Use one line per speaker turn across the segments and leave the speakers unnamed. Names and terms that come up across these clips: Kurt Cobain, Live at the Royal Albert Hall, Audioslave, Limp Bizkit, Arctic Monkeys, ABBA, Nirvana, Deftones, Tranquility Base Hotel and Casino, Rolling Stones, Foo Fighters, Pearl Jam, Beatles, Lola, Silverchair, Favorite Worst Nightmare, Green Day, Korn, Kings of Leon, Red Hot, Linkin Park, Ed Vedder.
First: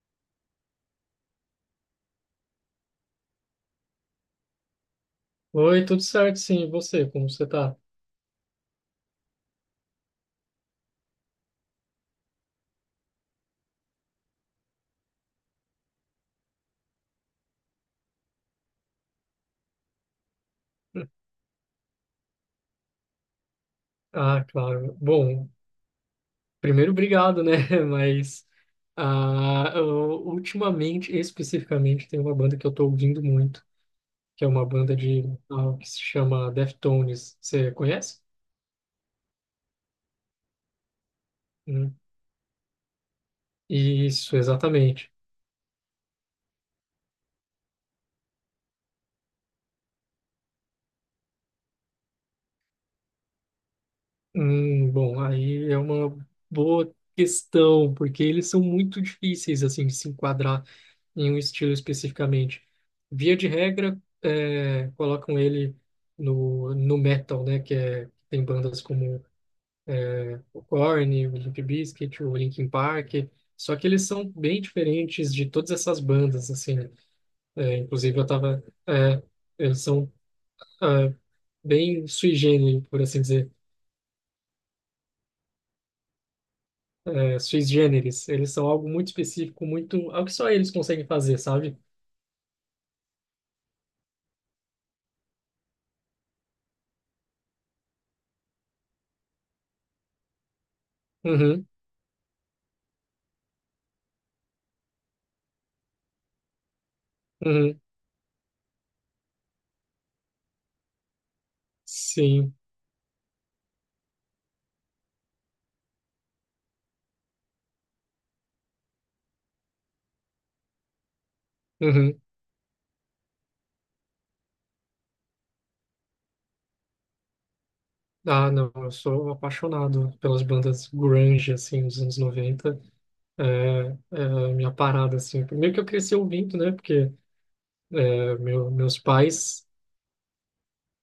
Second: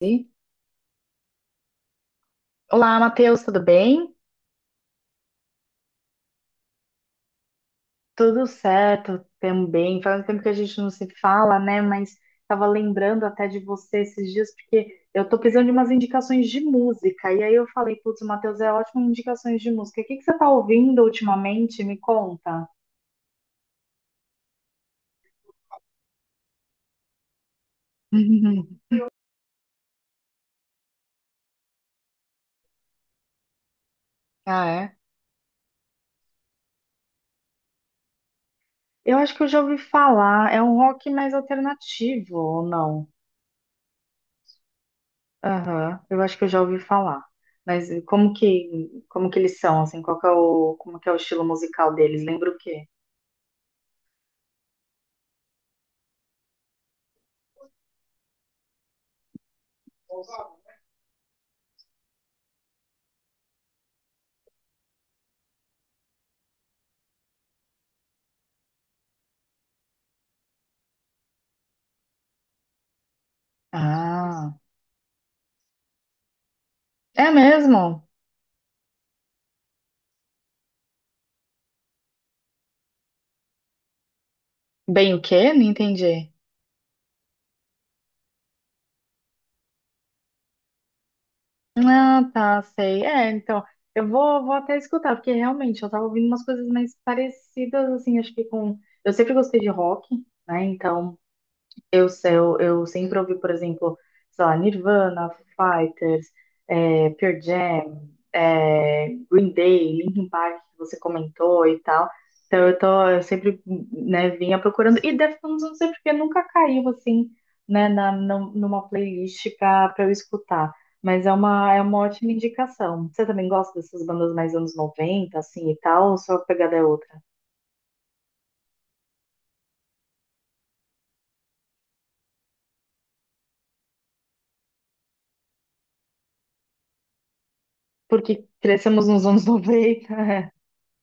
Sim. Olá, Matheus, tudo bem?
Oi, tudo certo? Sim, e você? Como você tá?
Tudo certo também. Faz um tempo que a gente não se fala, né? Mas estava lembrando até de você esses dias, porque eu tô precisando de umas indicações de música. E aí eu falei, putz, o Matheus é ótimo em indicações de música. O que que você tá ouvindo ultimamente? Me conta.
Ah, claro. Bom, primeiro, obrigado, né? Mas ah, eu, ultimamente, especificamente, tem uma banda que eu tô ouvindo muito, que é uma
Ah,
banda
é?
de metal que se chama Deftones. Você conhece?
Eu acho que eu já ouvi falar. É um rock mais
Hum,
alternativo, ou não?
Isso, exatamente.
Aham, eu acho que eu já ouvi falar. Mas como que eles são, assim, qual que é o, como que é o estilo musical deles? Lembra o quê?
Bom, aí é uma boa questão, porque eles são muito difíceis, assim, de se enquadrar em um estilo especificamente. Via de regra, colocam ele no metal, né? Tem bandas como o Korn, o Limp Bizkit, o Linkin Park. Só que eles são
Ah,
bem diferentes de todas essas bandas, assim, né?
é
É,
mesmo?
inclusive, eu tava... é, eles são é, bem sui generis, por assim dizer.
Bem o quê? Não entendi.
É, sui generis. Eles são algo muito específico, muito... Algo que só eles conseguem fazer, sabe?
Ah, tá, sei. É, então, eu vou até escutar, porque realmente eu tava ouvindo umas coisas mais parecidas, assim, acho que com... Eu sempre gostei de rock, né, então...
Uhum,
Eu, se- eu sempre ouvi, por exemplo, sei lá, Nirvana, Foo Fighters, Pearl
uhum,
Jam, Green Day, Linkin Park, que você comentou e tal.
sim.
Então eu sempre, né, vinha procurando. E Deftones, não sei porque nunca caiu assim, né, numa playlist pra eu escutar. Mas é uma
Uhum.
ótima indicação. Você também gosta dessas bandas mais anos 90 assim, e tal, ou sua pegada é outra?
Ah, não, eu sou apaixonado pelas bandas grunge, assim, dos anos 90. É, é a minha parada, assim. Primeiro que eu cresci ouvindo, né? Porque
Porque
meu, meus
crescemos nos anos
pais...
noventa.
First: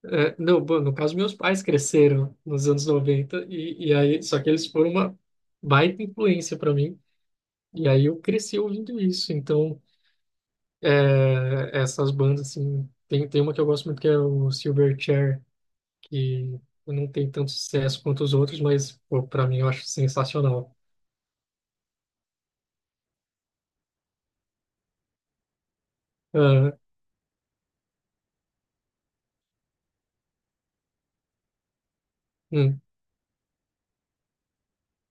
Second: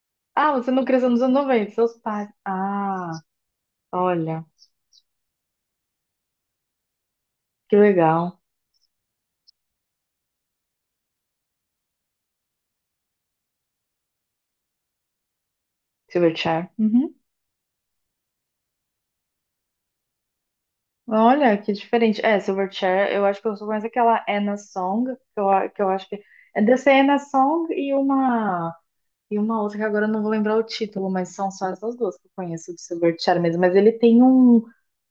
Ah,
não,
você
bom,
não
no
cresceu
caso,
nos anos
meus pais
90, seus pais.
cresceram nos anos
Ah,
noventa. E aí, só
olha,
que eles foram uma baita influência para mim.
que
E aí eu
legal.
cresci ouvindo isso. Então, essas bandas, assim... Tem uma que eu gosto muito que é o Silverchair, que
Silverchair.
não
Uhum.
tem tanto sucesso quanto os outros, mas, pô, para mim, eu acho sensacional.
Olha, que diferente. É, Silverchair, eu acho que eu sou mais aquela Anna Song, que eu acho que é
Aham,
dessa Anna Song e uma outra que agora eu não vou lembrar o título, mas são só essas duas que eu conheço do
hum,
Silverchair mesmo. Mas ele tem um,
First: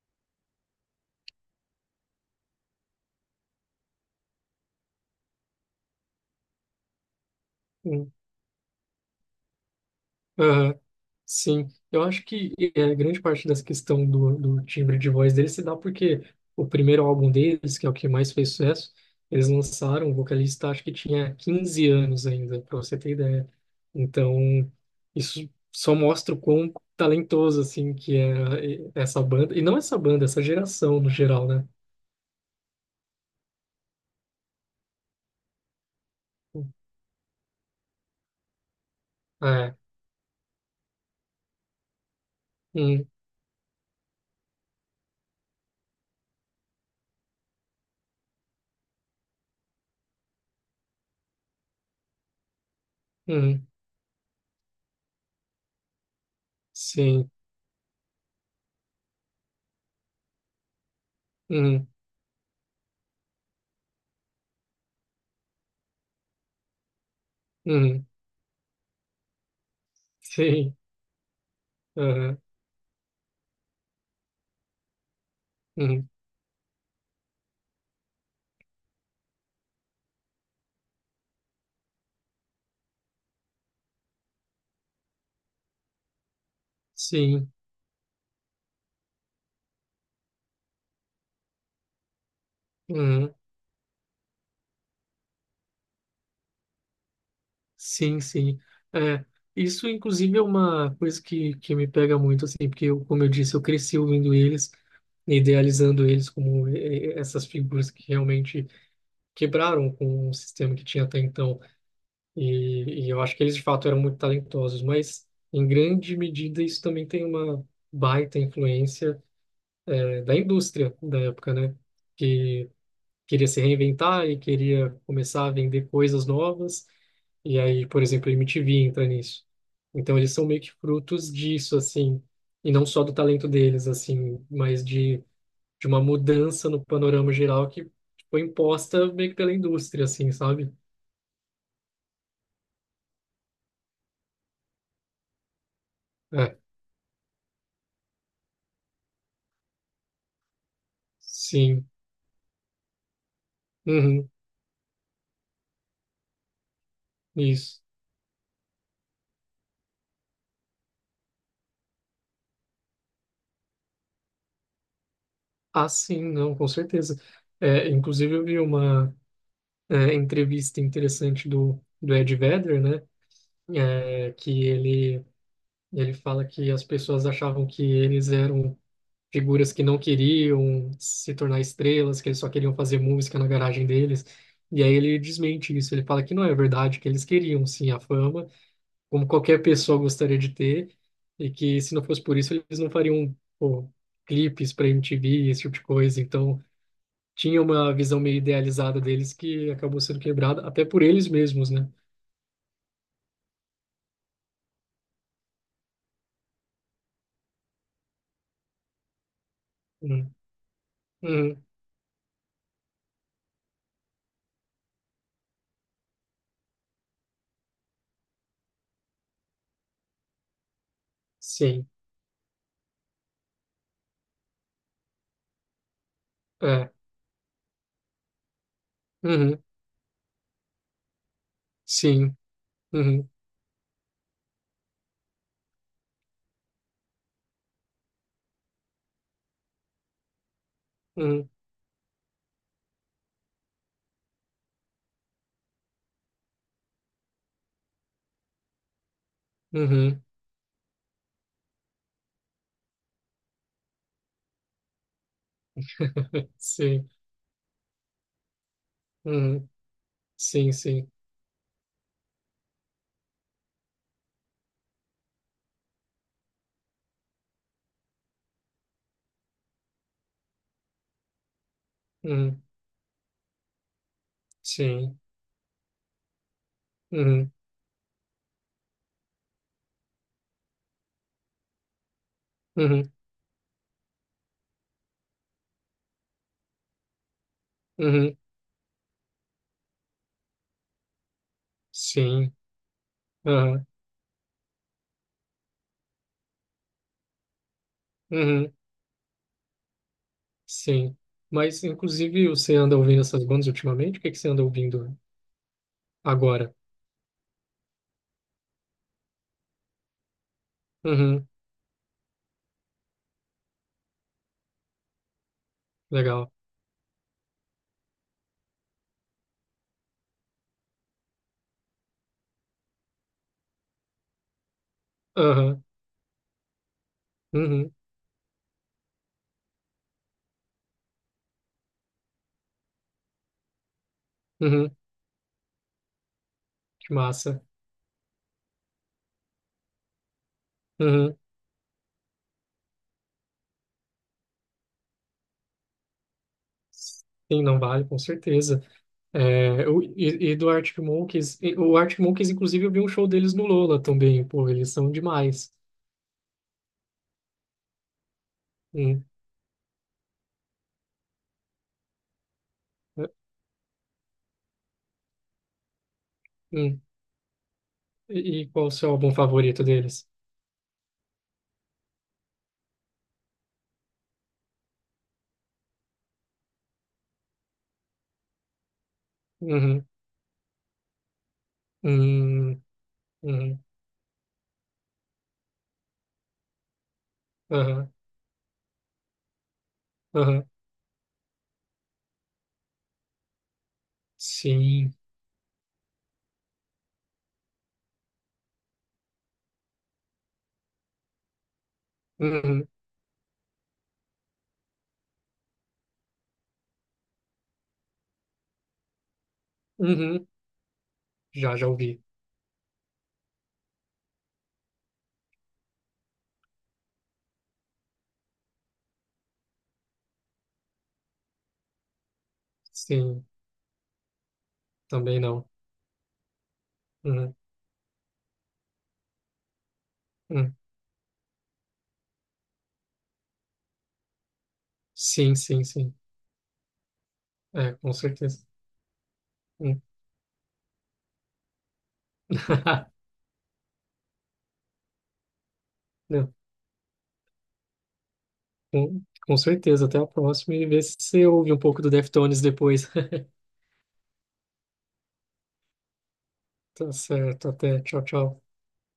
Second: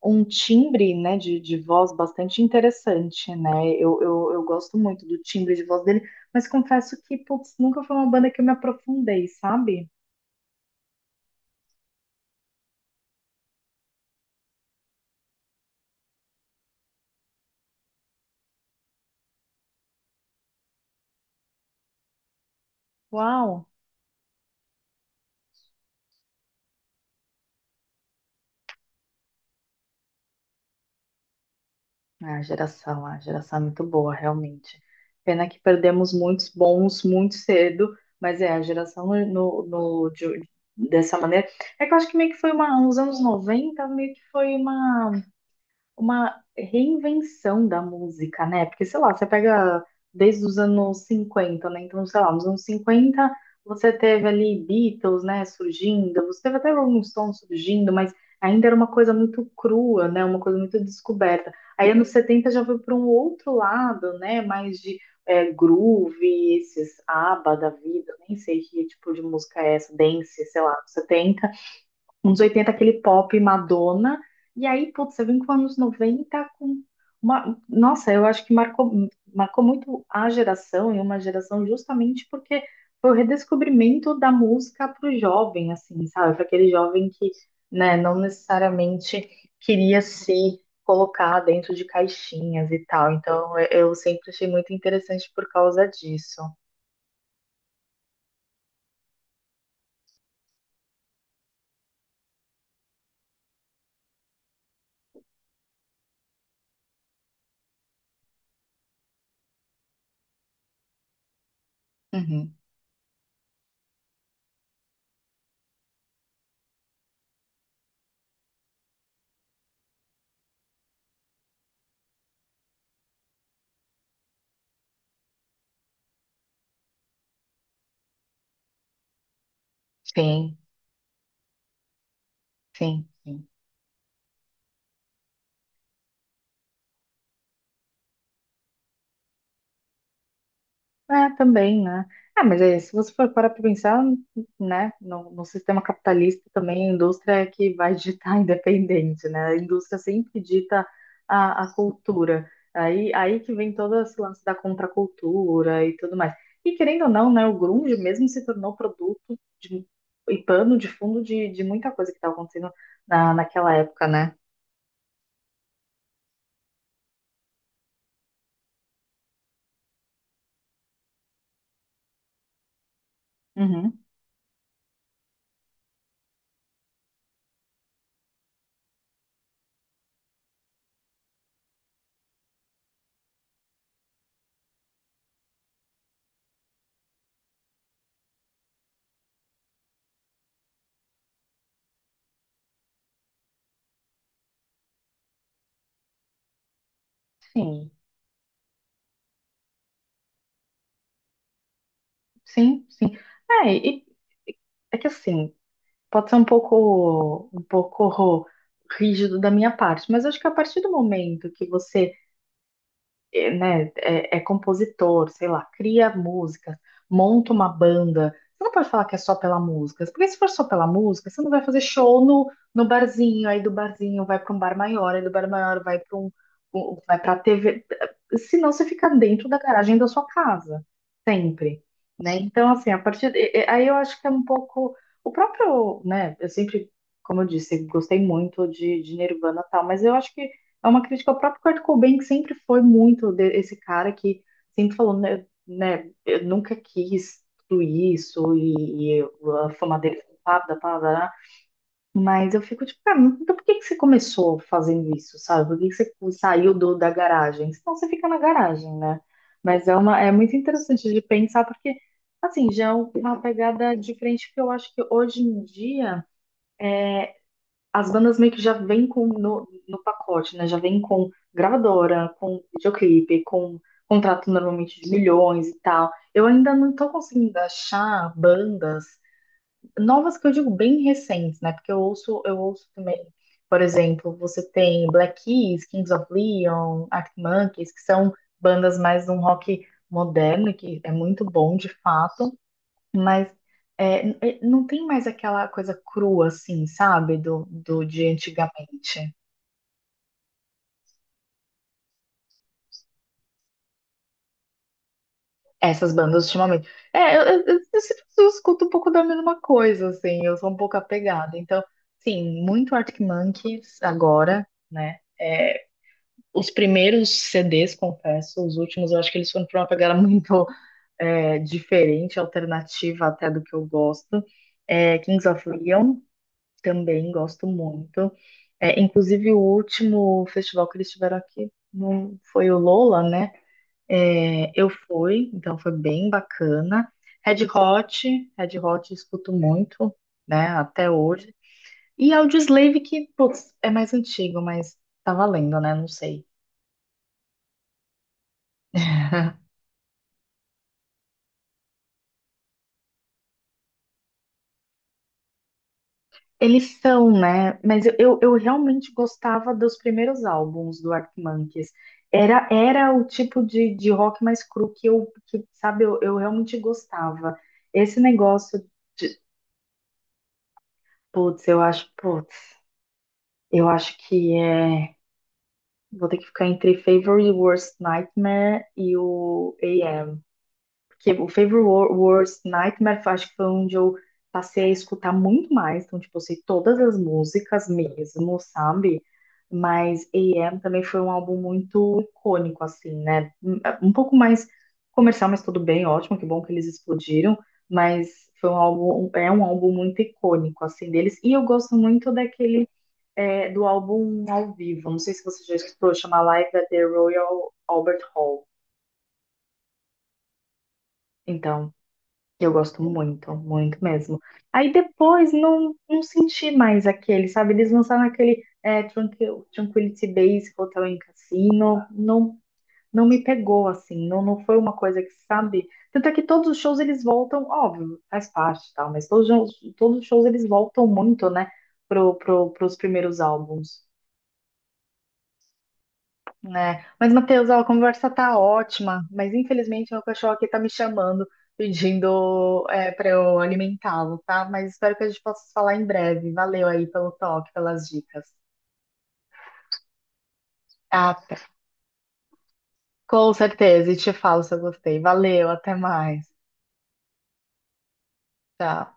um timbre, né, de voz bastante interessante, né? Eu gosto muito do timbre de voz dele, mas confesso que, putz, nunca foi uma
hum,
banda que eu me aprofundei, sabe?
aham, sim, eu acho que grande parte dessa questão do timbre de voz deles se dá porque o primeiro álbum deles, que é o que mais fez sucesso, eles lançaram, o vocalista acho que tinha 15 anos ainda, para você ter ideia.
Uau!
Então, isso só mostra o quão talentoso, assim, que essa banda, e não essa banda, essa geração no geral, né?
A geração é muito boa, realmente. Pena que perdemos muitos bons muito cedo, mas é, a geração
Ah, é,
dessa maneira. É que eu acho que meio que uns
hum,
anos 90 meio que foi uma reinvenção da música, né? Porque, sei lá, você pega desde os anos 50, né? Então, sei lá, nos anos cinquenta
hum,
você teve ali Beatles, né, surgindo, você teve até Rolling
sim,
Stones surgindo, mas ainda era uma coisa muito crua, né? Uma coisa muito descoberta.
hum,
Aí, anos 70 já foi para um outro lado, né? Mais de groove, esses ABBA da
hum,
vida, nem sei que tipo de música é essa, dance, sei
sim,
lá, setenta.
aham,
Uns oitenta, aquele pop Madonna. E aí, putz, você vem com anos
hum,
90 com uma. Nossa, eu acho que marcou muito a geração e uma geração justamente porque foi o redescobrimento da música para o jovem, assim, sabe? Para aquele jovem que,
sim.
né, não necessariamente queria se colocar dentro de caixinhas e tal.
Uhum.
Então, eu sempre achei muito interessante por causa disso.
Sim, sim. É, isso, inclusive, é uma coisa que me pega muito, assim, porque, eu, como eu disse, eu cresci ouvindo eles, idealizando eles como essas figuras que realmente quebraram com o sistema que tinha até então.
Uhum.
E eu acho que eles, de fato, eram muito talentosos, mas, em grande medida, isso também tem uma baita influência, da indústria da época, né? Que queria se reinventar e queria começar a vender coisas novas. E aí, por exemplo, a MTV entra nisso. Então eles são
Sim,
meio que frutos disso, assim, e não só
sim.
do talento deles, assim, mas de uma mudança no panorama geral que foi imposta meio que pela indústria, assim, sabe?
É, também, né? Ah, mas é, se você for parar para pensar, né, no sistema capitalista
É,
também, a indústria é que vai ditar independente, né? A indústria sempre dita a
sim,
cultura. Aí que vem todo esse
uhum,
lance da contracultura e tudo mais. E querendo ou não, né, o
isso.
grunge mesmo se tornou produto de, e pano de fundo de muita coisa que estava acontecendo naquela época, né?
Ah, sim, não, com certeza. É, inclusive eu vi uma entrevista interessante do Ed Vedder, né?
Uhum.
É, que ele fala que as pessoas achavam que eles eram figuras que não queriam se tornar estrelas, que eles só queriam fazer música na garagem deles. E aí ele desmente isso, ele fala que não é verdade, que eles queriam sim a fama, como qualquer pessoa gostaria de ter, e que se não fosse por isso eles não fariam, pô, clipes para MTV, esse tipo de coisa. Então tinha
Sim,
uma visão meio idealizada deles que acabou sendo quebrada até por eles mesmos, né?
sim, sim. É, e, é que assim. Pode ser um pouco rígido da minha parte, mas
Uhum.
acho que a partir do momento
Uhum.
que você é, né, é compositor, sei lá, cria músicas, monta uma banda. Você não pode falar que é só pela música, porque se for só pela música, você não vai fazer
Sim.
show no barzinho, aí do barzinho vai para um bar maior, aí do bar maior vai para um,
É.
um- vai para TV. Senão você fica dentro da
Uhum.
garagem da sua casa, sempre, né?
Sim.
Então, assim, a
Uhum.
partir e- aí eu acho que é um pouco o próprio, né? Eu sempre, como eu disse, gostei muito de Nirvana e tal, mas eu acho que é uma crítica ao
Uhum.
próprio Kurt Cobain, que sempre foi muito esse cara que sempre falou, né, eu nunca quis tudo isso e a fama dele
Uhum.
foi pá, pá, pá, pá, mas eu fico tipo, cara, então por que que você começou fazendo isso, sabe? Por que que você saiu da
Sim.
garagem? Senão você fica na garagem, né?
Uhum.
Mas é muito
Sim,
interessante
sim.
de pensar, porque, assim, já é uma pegada diferente que eu acho que hoje em dia as bandas meio que já vêm com no, no pacote, né? Já vêm com gravadora, com
Uhum,
videoclipe, com contrato normalmente de
sim.
milhões e tal. Eu ainda não tô
Uhum,
conseguindo achar bandas novas que eu digo bem recentes, né? Porque eu ouço
uhum,
também, por exemplo, você tem Black Keys, Kings of Leon, Arctic Monkeys, que são
uhum,
bandas mais de um rock moderno, que é muito bom de fato.
sim.
Mas
Aham,
é, não tem mais aquela coisa crua, assim, sabe? Do de
uhum,
antigamente.
sim. Mas, inclusive, você anda ouvindo essas bandas ultimamente? O que que você anda ouvindo
Essas bandas
agora?
ultimamente. É, eu escuto um pouco da mesma coisa, assim. Eu sou um pouco
Uhum,
apegada. Então, sim, muito Arctic Monkeys agora, né? É,
legal.
os primeiros CDs, confesso, os últimos eu acho que eles foram para uma pegada muito diferente, alternativa até do que eu gosto. É, Kings of
Aham,
Leon. Também gosto
uhum,
muito. É, inclusive, o último festival que eles tiveram aqui não foi o Lola, né? É, eu
uhum,
fui, então foi bem bacana.
que massa.
Red Hot, Red Hot eu escuto muito, né? Até
Uhum,
hoje. E Audioslave, que, putz, é mais antigo, mas tá valendo, né? Não sei.
sim, não vale, com certeza. É, e do Arctic Monkeys, o Arctic Monkeys, inclusive, eu vi um show deles no Lola também, pô, eles são demais.
Eles são, né? Mas eu realmente
Hum,
gostava dos primeiros álbuns do Arctic Monkeys. Era o
é,
tipo de rock mais cru sabe, eu realmente
hum.
gostava. Esse
E
negócio
qual o seu álbum
de,
favorito deles?
putz, eu acho que vou ter que ficar entre Favorite Worst Nightmare e o
Uhum,
que o Favorite Words,
hum,
Nightmare, acho que foi
hum.
onde eu passei a escutar muito mais. Então, tipo, eu sei todas as músicas
Aham,
mesmo, sabe? Mas
aham,
AM também foi um álbum muito icônico, assim, né? Um pouco mais
sim.
comercial, mas tudo bem, ótimo, que bom que eles explodiram. Mas é um álbum muito icônico, assim, deles. E eu gosto muito
Uhum,
do álbum ao vivo. Não sei se você já escutou, chama Live at the Royal Albert Hall.
uhum, já, já
Então.
ouvi.
Eu gosto muito, muito mesmo. Aí depois não senti mais aquele, sabe? Eles lançaram aquele Tranquility Base Hotel em Cassino, não me
Sim,
pegou assim, não foi uma coisa que,
também não.
sabe? Tanto é que todos os shows eles
Uhum,
voltam, óbvio, faz parte e tal, mas todos os shows eles
uhum.
voltam muito, né, pros primeiros álbuns,
Sim, sim, sim.
né? Mas, Matheus, ó, a
É, com
conversa tá
certeza.
ótima, mas
Uhum.
infelizmente meu cachorro aqui tá me chamando, pedindo para eu alimentá-lo, tá? Mas espero que a gente possa se falar em breve.
Não,
Valeu aí pelo toque, pelas dicas.
com, com certeza. Até a próxima e vê se
Ah,
você ouve um pouco do Deftones depois.
com certeza, e te falo se eu gostei. Valeu, até mais.
Tá certo, até. Tchau, tchau.
Tchau.